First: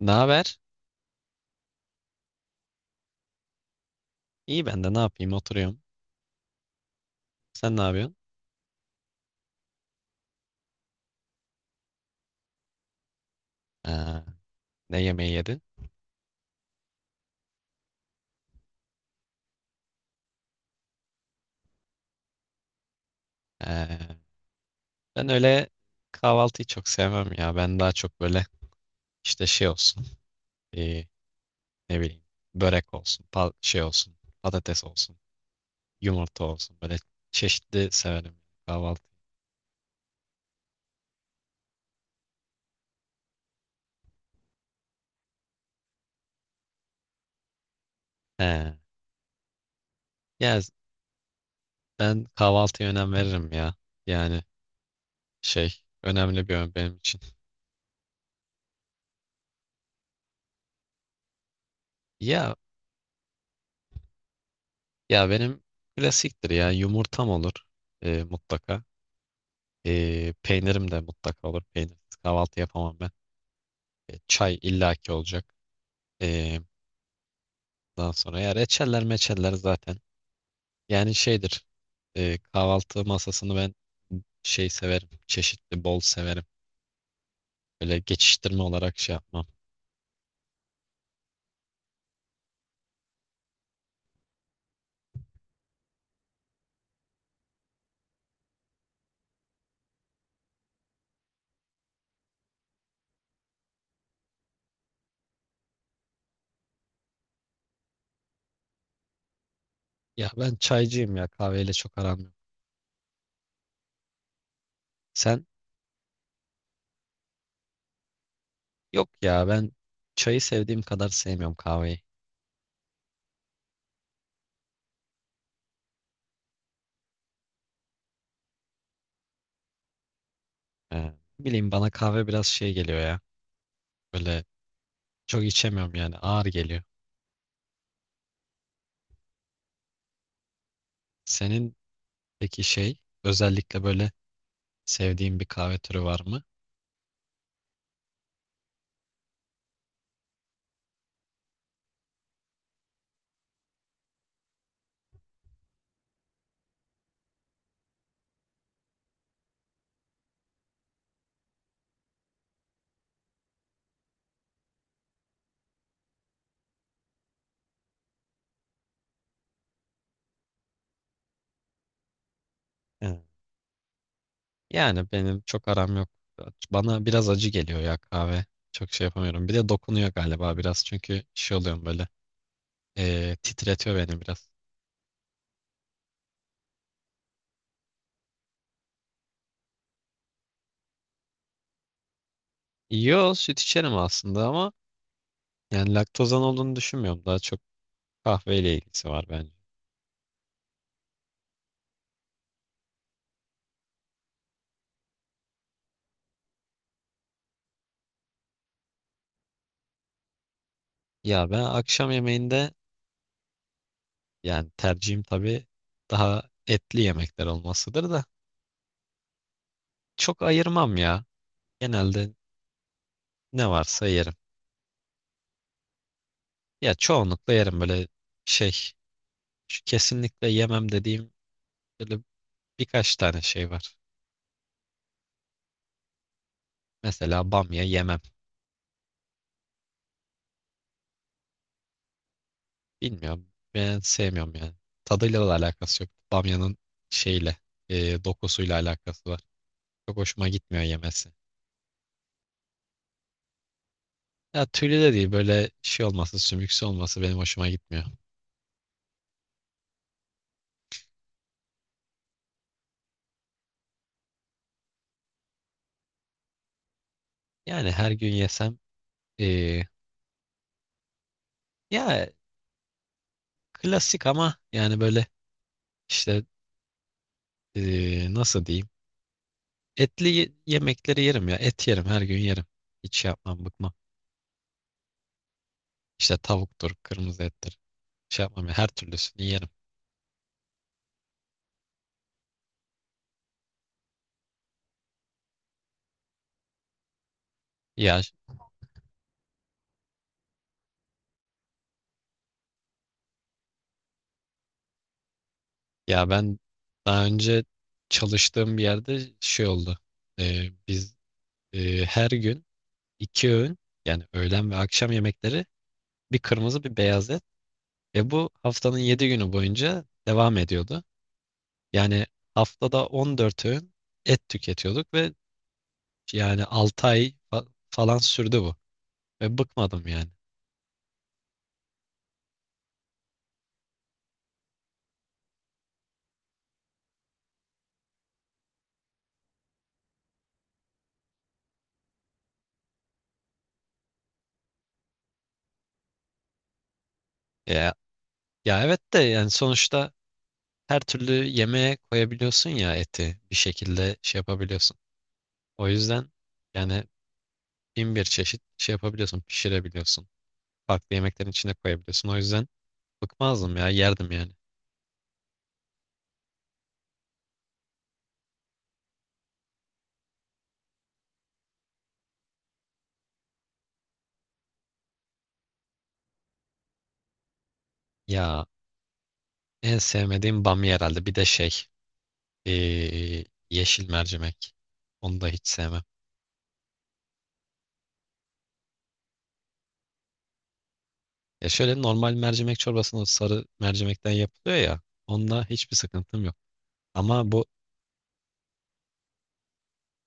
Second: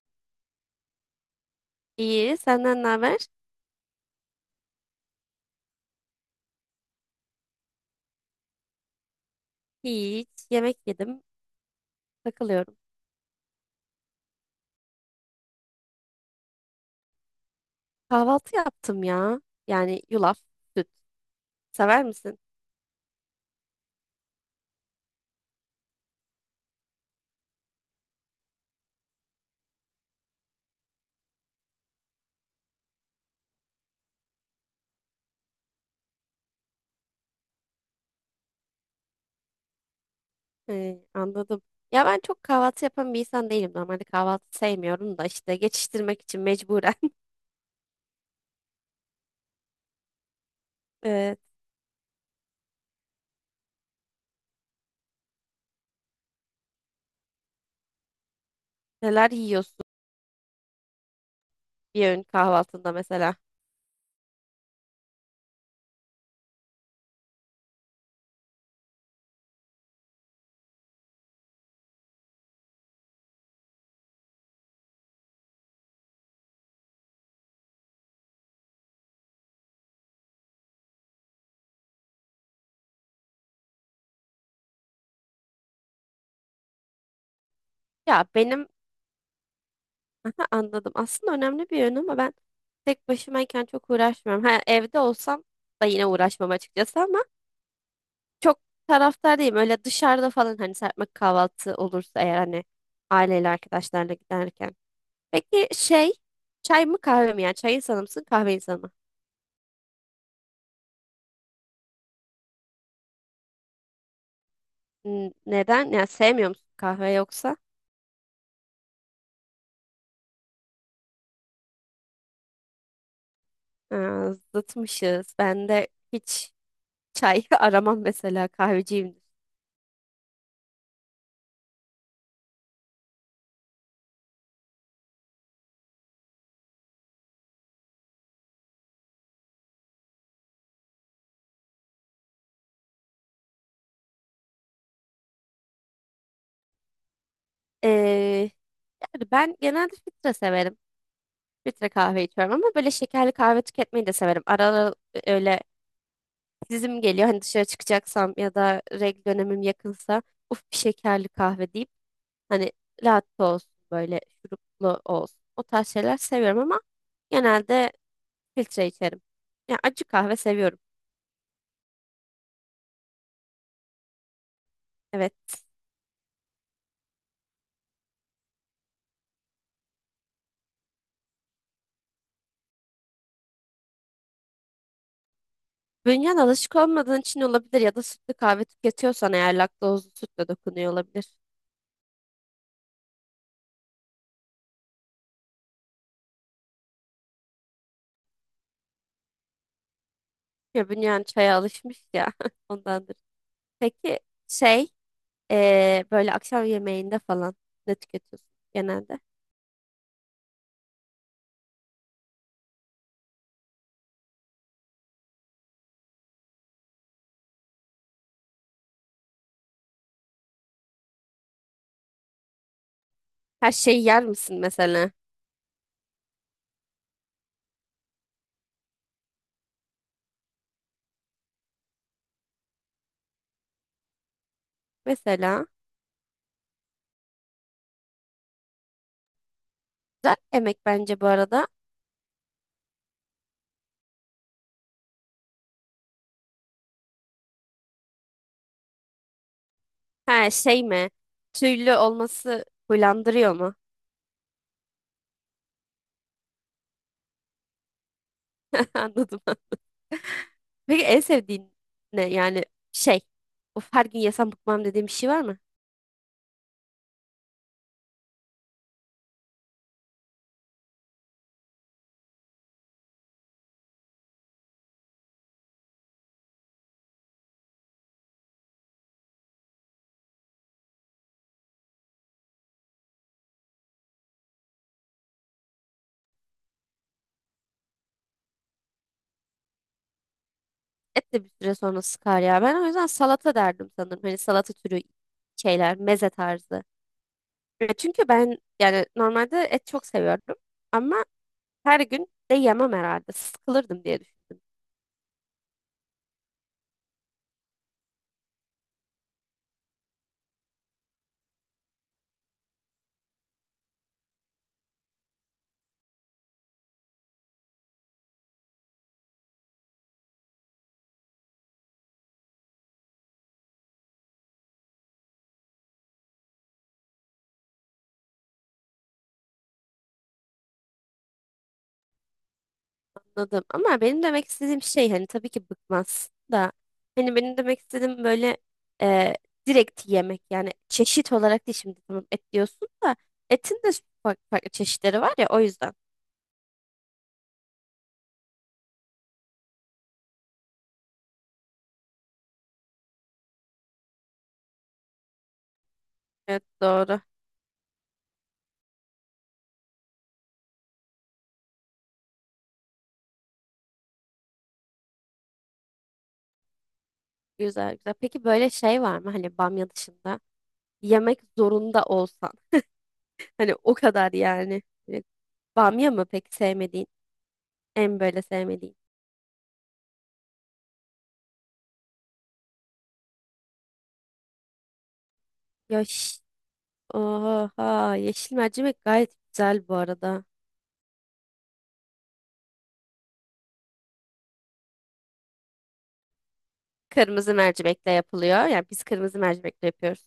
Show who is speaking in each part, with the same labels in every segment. Speaker 1: Ne haber?
Speaker 2: İyi, senden ne haber?
Speaker 1: İyi ben de ne yapayım, oturuyorum. Sen ne yapıyorsun?
Speaker 2: Hiç, yemek yedim, takılıyorum.
Speaker 1: Ha, ne yemeği yedin?
Speaker 2: Kahvaltı yaptım ya. Yani yulaf, süt. Sever misin?
Speaker 1: Ha, ben öyle kahvaltıyı çok sevmem ya. Ben daha çok böyle işte şey olsun. e, Ne bileyim, börek olsun, şey olsun, patates olsun, yumurta olsun. Böyle çeşitli severim kahvaltı.
Speaker 2: He, anladım. Ya ben çok kahvaltı yapan bir insan değilim. Normalde kahvaltı sevmiyorum da işte geçiştirmek için mecburen.
Speaker 1: He. Ya
Speaker 2: Evet,
Speaker 1: ben kahvaltıya önem veririm ya. Yani şey, önemli bir ön benim için.
Speaker 2: neler yiyorsun bir öğün
Speaker 1: Ya,
Speaker 2: kahvaltında mesela?
Speaker 1: ya benim klasiktir ya, yumurtam olur mutlaka. Peynirim de mutlaka olur. Peynirsiz kahvaltı yapamam ben. E, çay illaki olacak. Ee, Daha sonra ya reçeller meçeller zaten. Yani şeydir. Kahvaltı masasını ben şey severim. Çeşitli bol severim. Böyle
Speaker 2: Ya
Speaker 1: geçiştirme
Speaker 2: benim,
Speaker 1: olarak şey yapmam.
Speaker 2: aha, anladım. Aslında önemli bir öğün ama ben tek başımayken çok uğraşmıyorum. Ha, evde olsam da yine uğraşmam açıkçası ama çok taraftar değilim. Öyle dışarıda falan hani serpme kahvaltı olursa eğer hani aileyle arkadaşlarla giderken. Peki şey çay mı kahve mi? Yani çay insanı mısın kahve insanı mı?
Speaker 1: Ya ben çaycıyım ya. Kahveyle çok aram yok.
Speaker 2: N-
Speaker 1: Sen?
Speaker 2: Neden? Yani sevmiyor musun kahve yoksa?
Speaker 1: Yok ya, ben çayı sevdiğim kadar sevmiyorum kahveyi.
Speaker 2: Ha, zıtmışız. Ben de hiç çay aramam mesela kahveciyimdir.
Speaker 1: Ee, Bileyim, bana kahve biraz şey geliyor ya. Böyle çok içemiyorum yani, ağır geliyor. Senin peki şey, özellikle böyle sevdiğim bir kahve türü var mı?
Speaker 2: Ee, yani ben genelde filtre severim. Filtre kahve içiyorum ama böyle şekerli kahve tüketmeyi de severim. Ara ara öyle dizim geliyor. Hani dışarı çıkacaksam ya da regl dönemim yakınsa uf bir şekerli kahve deyip hani latte olsun böyle şuruplu olsun. O tarz şeyler seviyorum ama genelde filtre içerim. Yani acı kahve seviyorum.
Speaker 1: Evet. Yani benim
Speaker 2: Evet.
Speaker 1: çok aram yok. Bana biraz acı geliyor ya kahve. Çok şey yapamıyorum. Bir de dokunuyor galiba biraz. Çünkü şey oluyorum böyle. Titretiyor beni biraz.
Speaker 2: Bünyen alışık olmadığın için olabilir ya da sütlü kahve tüketiyorsan eğer laktozlu sütle dokunuyor olabilir.
Speaker 1: Yo, süt içerim aslında ama yani laktozan olduğunu düşünmüyorum. Daha çok kahveyle ilgisi var bence.
Speaker 2: Ya bünyen çaya alışmış ya ondandır. Peki şey böyle akşam yemeğinde falan ne tüketiyorsun genelde?
Speaker 1: Ya ben akşam yemeğinde, yani tercihim tabii daha etli yemekler olmasıdır da çok ayırmam ya. Genelde ne
Speaker 2: Her şeyi
Speaker 1: varsa
Speaker 2: yer
Speaker 1: yerim.
Speaker 2: misin mesela?
Speaker 1: Ya çoğunlukla yerim böyle şey, şu kesinlikle yemem dediğim böyle birkaç tane şey var.
Speaker 2: Mesela
Speaker 1: Mesela bamya yemem.
Speaker 2: güzel emek bence bu arada.
Speaker 1: Bilmiyorum. Ben sevmiyorum yani. Tadıyla da alakası yok. Bamyanın şeyle, dokusuyla alakası var. Çok hoşuma
Speaker 2: Ha,
Speaker 1: gitmiyor
Speaker 2: şey mi?
Speaker 1: yemesi.
Speaker 2: Tüylü olması huylandırıyor mu?
Speaker 1: Ya tüylü de değil, böyle şey olması, sümüksü olması benim hoşuma gitmiyor.
Speaker 2: Anladım. Peki en sevdiğin ne? Yani şey. Of, her gün yesem bıkmam dediğim bir şey var mı?
Speaker 1: Yani her gün yesem e, ya klasik ama yani böyle işte, nasıl diyeyim? Etli yemekleri yerim ya. Et yerim, her gün yerim. Hiç şey yapmam, bıkmam. İşte tavuktur, kırmızı ettir. Şey yapmam ya, her türlüsünü yerim.
Speaker 2: Et de bir süre sonra sıkar ya. Ben o yüzden salata derdim sanırım. Hani salata türü şeyler, meze tarzı. E,
Speaker 1: Ya
Speaker 2: çünkü ben yani normalde et çok seviyordum. Ama her gün de yemem herhalde. Sıkılırdım diye düşündüm.
Speaker 1: ya ben daha önce çalıştığım bir yerde şey oldu. Biz her gün iki öğün, yani öğlen ve akşam yemekleri, bir kırmızı bir beyaz et ve bu haftanın yedi günü boyunca devam ediyordu. Yani haftada 14 öğün et tüketiyorduk ve yani 6 ay falan sürdü bu. Ve bıkmadım yani.
Speaker 2: Anladım. Ama benim demek istediğim şey hani tabii ki bıkmaz da hani benim demek istediğim böyle e, direkt yemek yani çeşit olarak değil şimdi tamam et diyorsun da etin de farklı çeşitleri var ya o yüzden.
Speaker 1: Ya, ya evet de yani sonuçta her türlü yemeğe koyabiliyorsun ya, eti bir şekilde şey yapabiliyorsun. O yüzden
Speaker 2: Evet,
Speaker 1: yani
Speaker 2: doğru.
Speaker 1: bin bir çeşit şey yapabiliyorsun, pişirebiliyorsun. Farklı yemeklerin içine koyabiliyorsun. O yüzden bıkmazdım ya, yerdim yani.
Speaker 2: Güzel güzel. Peki böyle şey var mı hani bamya dışında yemek zorunda olsan hani o kadar yani. Hani bamya mı peki sevmediğin? En böyle
Speaker 1: Ya,
Speaker 2: sevmediğin.
Speaker 1: en sevmediğim bamya herhalde. Bir de şey, yeşil mercimek. Onu da hiç sevmem.
Speaker 2: Yaş. Oha, yeşil mercimek gayet güzel bu arada.
Speaker 1: Ya şöyle normal mercimek çorbasının o sarı mercimekten yapılıyor ya. Onunla hiçbir sıkıntım yok. Ama
Speaker 2: Kırmızı
Speaker 1: bu,
Speaker 2: mercimekle yapılıyor. Yani biz kırmızı mercimekle yapıyoruz.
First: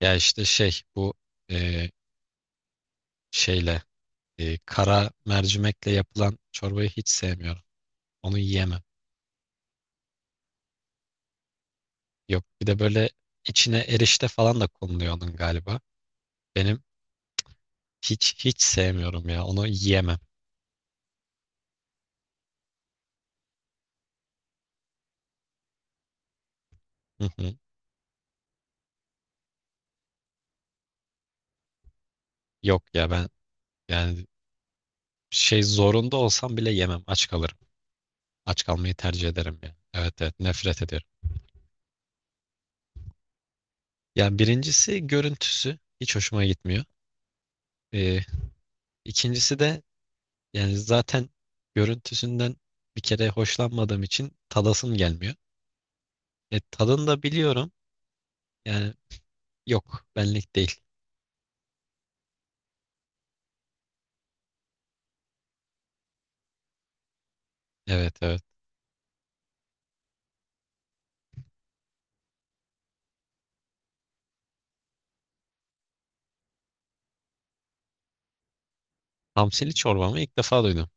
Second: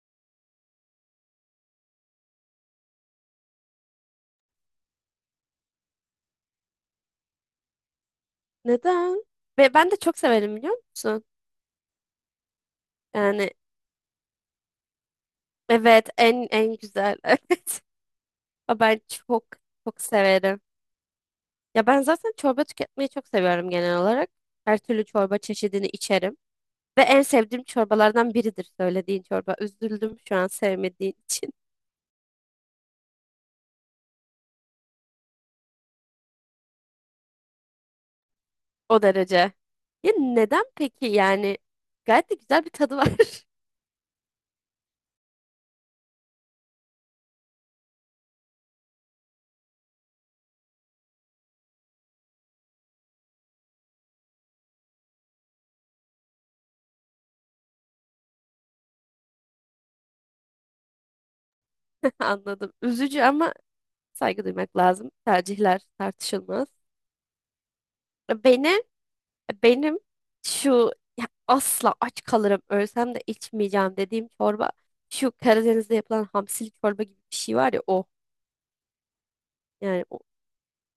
Speaker 1: ya işte şey bu, eee, şeyle, kara mercimekle yapılan çorbayı hiç sevmiyorum. Onu yiyemem.
Speaker 2: Neden? Ve ben de çok severim biliyor musun?
Speaker 1: Yok, bir de böyle
Speaker 2: Yani
Speaker 1: içine erişte falan da konuluyor onun galiba.
Speaker 2: evet, en en
Speaker 1: Benim,
Speaker 2: güzel. Evet.
Speaker 1: hiç
Speaker 2: Ama ben
Speaker 1: sevmiyorum ya.
Speaker 2: çok
Speaker 1: Onu
Speaker 2: çok
Speaker 1: yiyemem.
Speaker 2: severim. Ya ben zaten çorba tüketmeyi çok seviyorum genel olarak. Her türlü çorba çeşidini içerim. Ve en
Speaker 1: Hı hı.
Speaker 2: sevdiğim çorbalardan biridir söylediğin çorba. Üzüldüm şu an sevmediğin için.
Speaker 1: Yok ya ben yani şey, zorunda olsam bile yemem. Aç kalırım. Aç kalmayı
Speaker 2: O
Speaker 1: tercih
Speaker 2: derece.
Speaker 1: ederim yani.
Speaker 2: Ya
Speaker 1: Evet, evet,
Speaker 2: neden
Speaker 1: nefret
Speaker 2: peki
Speaker 1: ediyorum.
Speaker 2: yani? Gayet de güzel bir tadı var.
Speaker 1: Yani birincisi görüntüsü hiç hoşuma gitmiyor. Ee, ikincisi de yani zaten görüntüsünden bir kere hoşlanmadığım için tadasım gelmiyor. E, tadını da biliyorum. Yani yok, benlik değil.
Speaker 2: Anladım. Üzücü ama saygı duymak lazım. Tercihler tartışılmaz.
Speaker 1: Evet, evet.
Speaker 2: E, beni, e, benim şu ya asla aç kalırım ölsem de içmeyeceğim dediğim çorba şu Karadeniz'de yapılan hamsili çorba gibi bir şey var ya o.
Speaker 1: Hamsili
Speaker 2: Yani o,
Speaker 1: çorbamı ilk defa duydum.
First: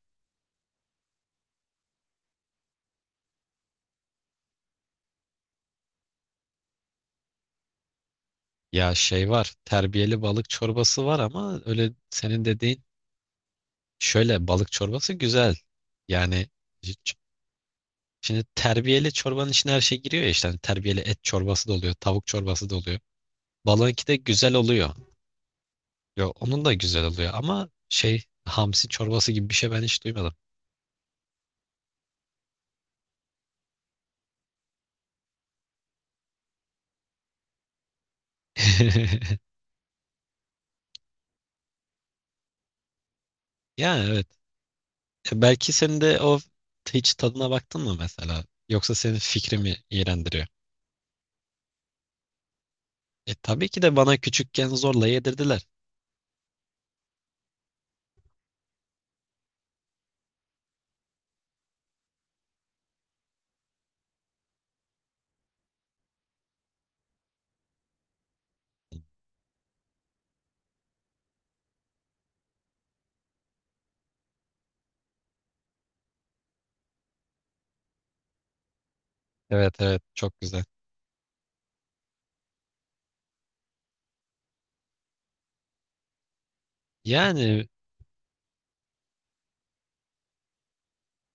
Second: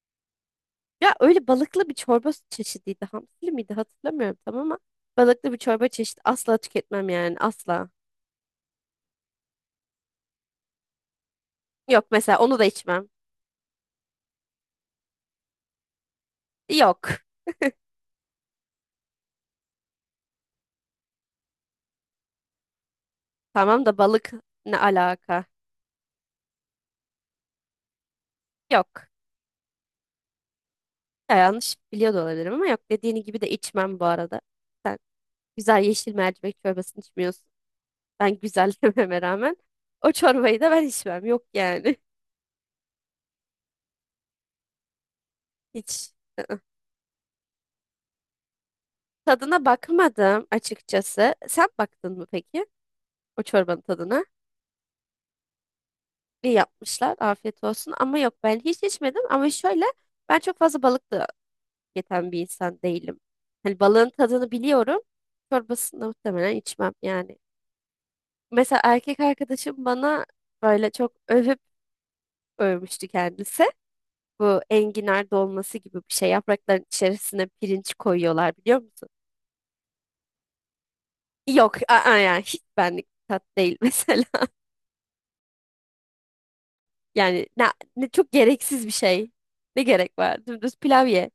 Speaker 2: ya öyle balıklı bir çorba çeşidiydi. Hamsili miydi hatırlamıyorum tam ama balıklı bir çorba çeşidi asla tüketmem yani asla.
Speaker 1: Ya şey var, terbiyeli balık çorbası var ama öyle
Speaker 2: Yok mesela
Speaker 1: senin
Speaker 2: onu da
Speaker 1: dediğin,
Speaker 2: içmem.
Speaker 1: şöyle balık çorbası güzel. Yani
Speaker 2: Yok.
Speaker 1: şimdi terbiyeli çorbanın içine her şey giriyor ya, işte hani terbiyeli et çorbası da oluyor, tavuk çorbası da oluyor.
Speaker 2: Tamam da
Speaker 1: Balığınki de
Speaker 2: balık
Speaker 1: güzel
Speaker 2: ne
Speaker 1: oluyor.
Speaker 2: alaka?
Speaker 1: Yo, onun da güzel oluyor ama şey, hamsi
Speaker 2: Yok.
Speaker 1: çorbası gibi bir şey ben hiç duymadım.
Speaker 2: Ya yanlış biliyor da olabilirim ama yok dediğini gibi de içmem bu arada. Sen. Güzel yeşil mercimek çorbasını içmiyorsun. Ben güzel dememe rağmen o çorbayı da ben içmem. Yok yani.
Speaker 1: Yani evet. E, belki senin
Speaker 2: Hiç.
Speaker 1: de o
Speaker 2: I-ı.
Speaker 1: hiç tadına baktın mı mesela? Yoksa senin fikri
Speaker 2: Tadına
Speaker 1: mi
Speaker 2: bakmadım
Speaker 1: iğrendiriyor?
Speaker 2: açıkçası. Sen baktın mı peki
Speaker 1: E
Speaker 2: o
Speaker 1: tabii ki
Speaker 2: çorbanın
Speaker 1: de bana
Speaker 2: tadına?
Speaker 1: küçükken zorla yedirdiler.
Speaker 2: İyi yapmışlar. Afiyet olsun. Ama yok, ben hiç içmedim. Ama şöyle ben çok fazla balık da yeten bir insan değilim. Hani balığın tadını biliyorum. Çorbasını da muhtemelen içmem yani. Mesela erkek arkadaşım bana böyle çok övüp övmüştü kendisi. Bu enginar dolması gibi bir şey. Yaprakların içerisine pirinç koyuyorlar biliyor musun?
Speaker 1: Evet, evet çok güzel.
Speaker 2: Yok, aa, yani hiç benlik bir tat değil mesela. Yani ne,
Speaker 1: Yani
Speaker 2: ne çok gereksiz bir şey. Ne gerek var? Dümdüz pilav ye.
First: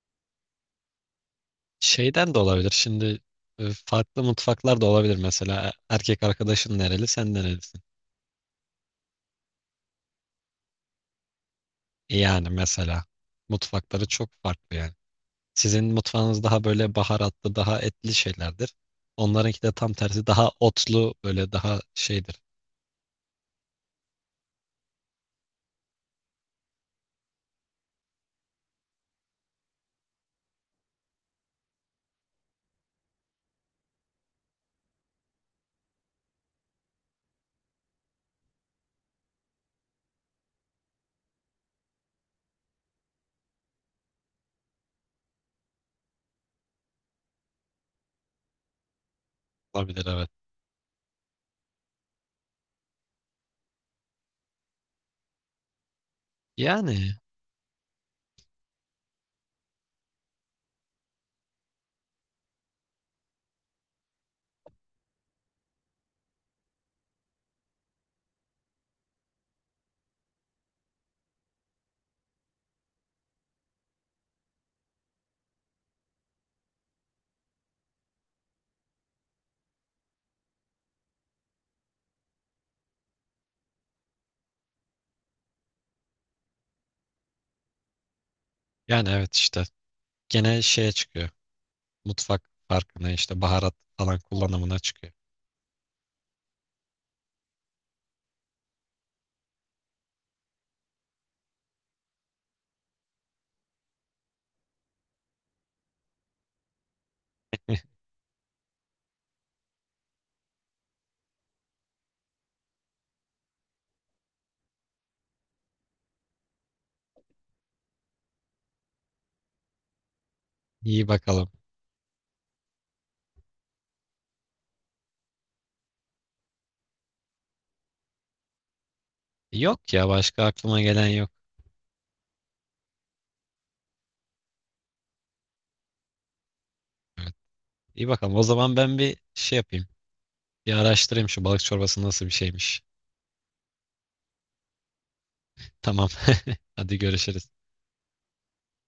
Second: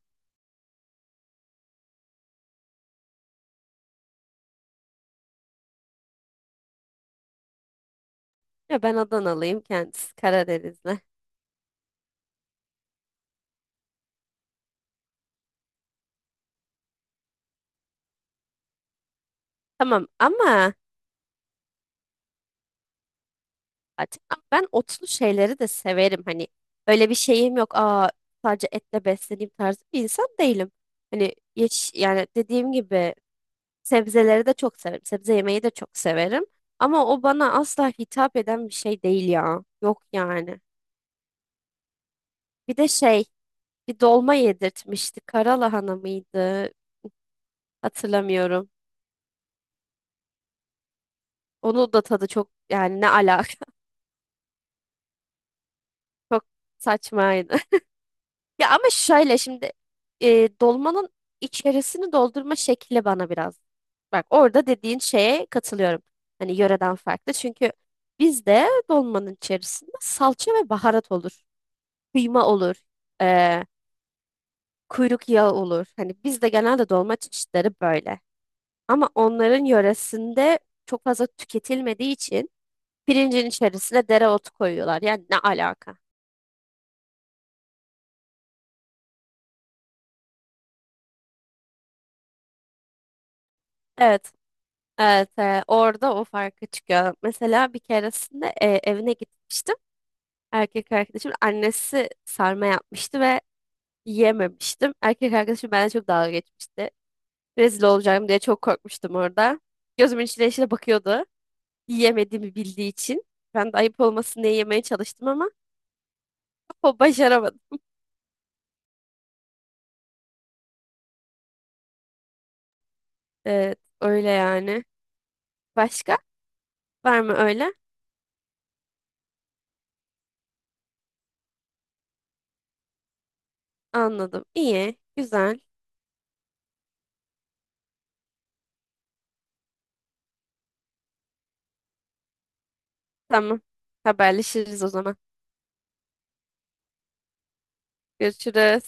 Speaker 1: şeyden de olabilir. Şimdi farklı mutfaklar da olabilir mesela. Erkek arkadaşın nereli, sen nerelisin?
Speaker 2: Ya ben Adanalıyım, kendisi Karadenizli.
Speaker 1: Yani mesela mutfakları çok farklı yani. Sizin mutfağınız daha böyle baharatlı, daha etli şeylerdir. Onlarınki de tam
Speaker 2: Tamam
Speaker 1: tersi daha
Speaker 2: ama
Speaker 1: otlu, böyle daha şeydir.
Speaker 2: zaten ben otlu şeyleri de severim. Hani öyle bir şeyim yok. Aa, sadece etle besleneyim tarzı bir insan değilim. Hani yeş yani dediğim gibi sebzeleri de çok severim. Sebze yemeyi de çok severim. Ama o bana asla hitap eden bir şey değil ya. Yok yani. Bir de şey, bir dolma yedirtmişti. Karalahana mıydı? Hatırlamıyorum.
Speaker 1: Olabilir evet.
Speaker 2: Onu da tadı çok yani ne alaka çok
Speaker 1: Yani
Speaker 2: saçmaydı. Ya ama şöyle şimdi e, dolmanın içerisini doldurma şekli bana biraz. Bak orada dediğin şeye katılıyorum. Hani yöreden farklı. Çünkü bizde dolmanın içerisinde salça ve baharat olur. Kıyma olur, eee, kuyruk yağı olur. Hani bizde genelde dolma çeşitleri böyle. Ama onların yöresinde çok fazla tüketilmediği için pirincin içerisine dereotu koyuyorlar. Yani ne alaka?
Speaker 1: yani evet işte gene şeye çıkıyor. Mutfak farkına, işte baharat falan
Speaker 2: Evet,
Speaker 1: kullanımına çıkıyor.
Speaker 2: evet, orada o farkı çıkıyor. Mesela bir keresinde evine gitmiştim. Erkek arkadaşımın annesi sarma yapmıştı ve yiyememiştim. Erkek arkadaşım benden çok dalga geçmişti. Rezil olacağım diye çok korkmuştum orada. Gözümün içine içine bakıyordu. Yiyemediğimi bildiği için. Ben de ayıp olmasın diye yemeye çalıştım ama o başaramadı.
Speaker 1: İyi bakalım.
Speaker 2: Evet, öyle yani. Başka? Var mı öyle?
Speaker 1: Yok ya, başka aklıma gelen yok.
Speaker 2: Anladım. İyi, güzel.
Speaker 1: Evet. İyi bakalım. O zaman ben bir şey yapayım. Bir araştırayım şu balık çorbası nasıl bir şeymiş.
Speaker 2: Tamam. Haberleşiriz o zaman.
Speaker 1: Tamam. Hadi görüşürüz.
Speaker 2: Görüşürüz.